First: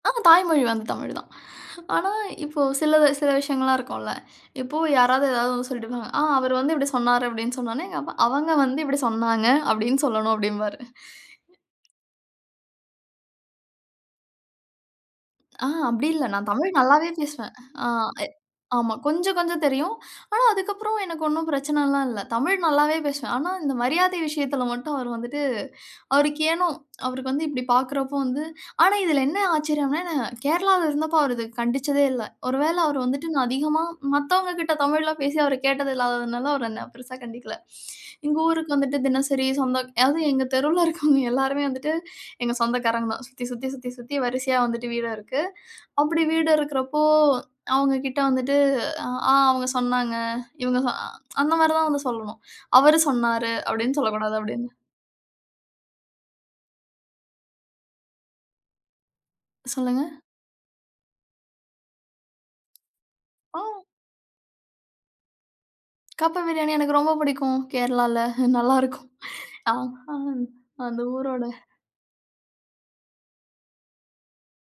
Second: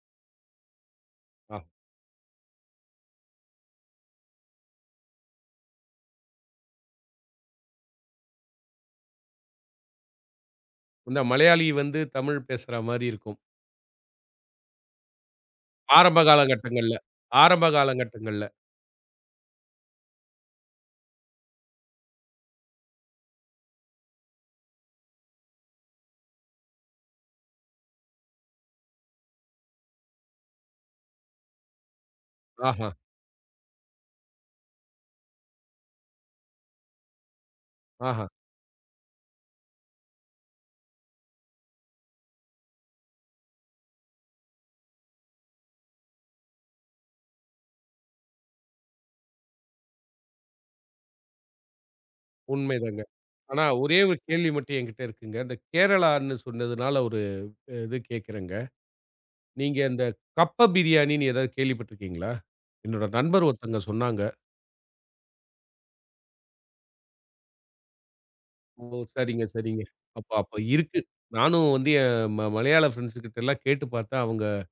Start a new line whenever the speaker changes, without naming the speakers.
ஆமா, தாய்மொழி வந்து தமிழ்தான்.
ஆ.
ஆனா இப்போ சிலது சில விஷயங்கள்லாம் இருக்கும்ல. இப்பவு யாராவது ஏதாவது ஒண்ணு சொல்லிட்டு போவாங்க. ஆ அவரு வந்து இப்படி சொன்னாரு அப்படின்னு சொன்னனோனே, எங்கப்பா, அவங்க வந்து, இப்படி சொன்னாங்க அப்படின்னு சொல்லணும் அப்டிம்பாரு.
இந்த மலையாளி வந்து தமிழ் பேசுற மாதிரி இருக்கும்.
ஆ, அப்படி
ஆரம்ப
இல்ல.
கால
நான் தமிழ்
கட்டங்கள்ல,
நல்லாவே பேசுவேன்.
ஆரம்ப
ஆ
கால
எ
கட்டங்கள்ல.
ஆமா. கொஞ்சம் கொஞ்சம் தெரியும். ஆனா அதுக்கப்புறம் எனக்கு ஒண்ணும் பிரச்சனலாம் இல்ல. தமிழ் நல்லாவே பேசுவேன். ஆனா இந்த மரியாதை விஷயத்துல மட்டும் அவர் வந்துட்டு அவருக்கு ஏனோ, அவருக்கு வந்து இப்படி பார்க்கிறப்போ வந்து, ஆனா இதுல என்ன ஆச்சரியம்னா நான் கேரளால இருந்தப்போ அவர் இத கண்டிச்சதே இல்ல. ஒருவேளை
ஆஹா.
அவர் வந்துட்டு நான் அதிகமா மத்தவங்ககிட்ட தமிழ்ல பேசி அவர் கேட்டது இல்லாததுனால அவர் என்னை பெருசா கண்டிக்கல.
ஆஹா.
எங்க ஊருக்கு வந்துட்டு தினசரி சொந்தம் அதாவது எங்க தெருவுல இருக்கவங்க எல்லாருமே வந்துட்டு எங்க சொந்தக்காரங்க தான். சுத்தி சுத்தி சுத்தி சுத்தி வரிசையா வந்துட்டு வீடு இருக்கு. அப்படி வீடு இருக்கிறப்போ அவங்ககிட்ட வந்துட்டு ஆ அவங்க சொன்னாங்க. இவங்க சொ அந்த மாதிரி தான் வந்து சொல்லணும். அவரு
உண்மைதாங்க.
சொன்னாரு
ஆனா,
அப்படின்னு
ஒரே
சொல்லக்
ஒரு
கூடாது
கேள்வி
அப்படின்னு.
மட்டும் என்கிட்ட இருக்குங்க. அந்தக் கேரளான்னு சொன்னதுனால ஒரு இது கேக்குறேங்க. நீங்க
சொல்லுங்க.
அந்தக் கப்ப பிரியாணின்னு ஏதாவது கேள்விப்பட்டிருக்கீங்களா? என்னோட நண்பர் ஒருத்தங்க
ஆ.
சொன்னாங்க.
கப்ப பிரியாணி எனக்கு ரொம்ப புடிக்கும். கேரளால நல்லா
ஓ!
இருக்கும்.
சரிங்க
ஆ
சரிங்க.
ஆ,
அப்ப அப்ப இருக்கு.
அந்த ஊரோட
நானும் வந்து என் ம மலையாள ஃபிரண்ட்ஸ் கிட்டெல்லாம் கேட்டுப் பார்த்தே அவுங்க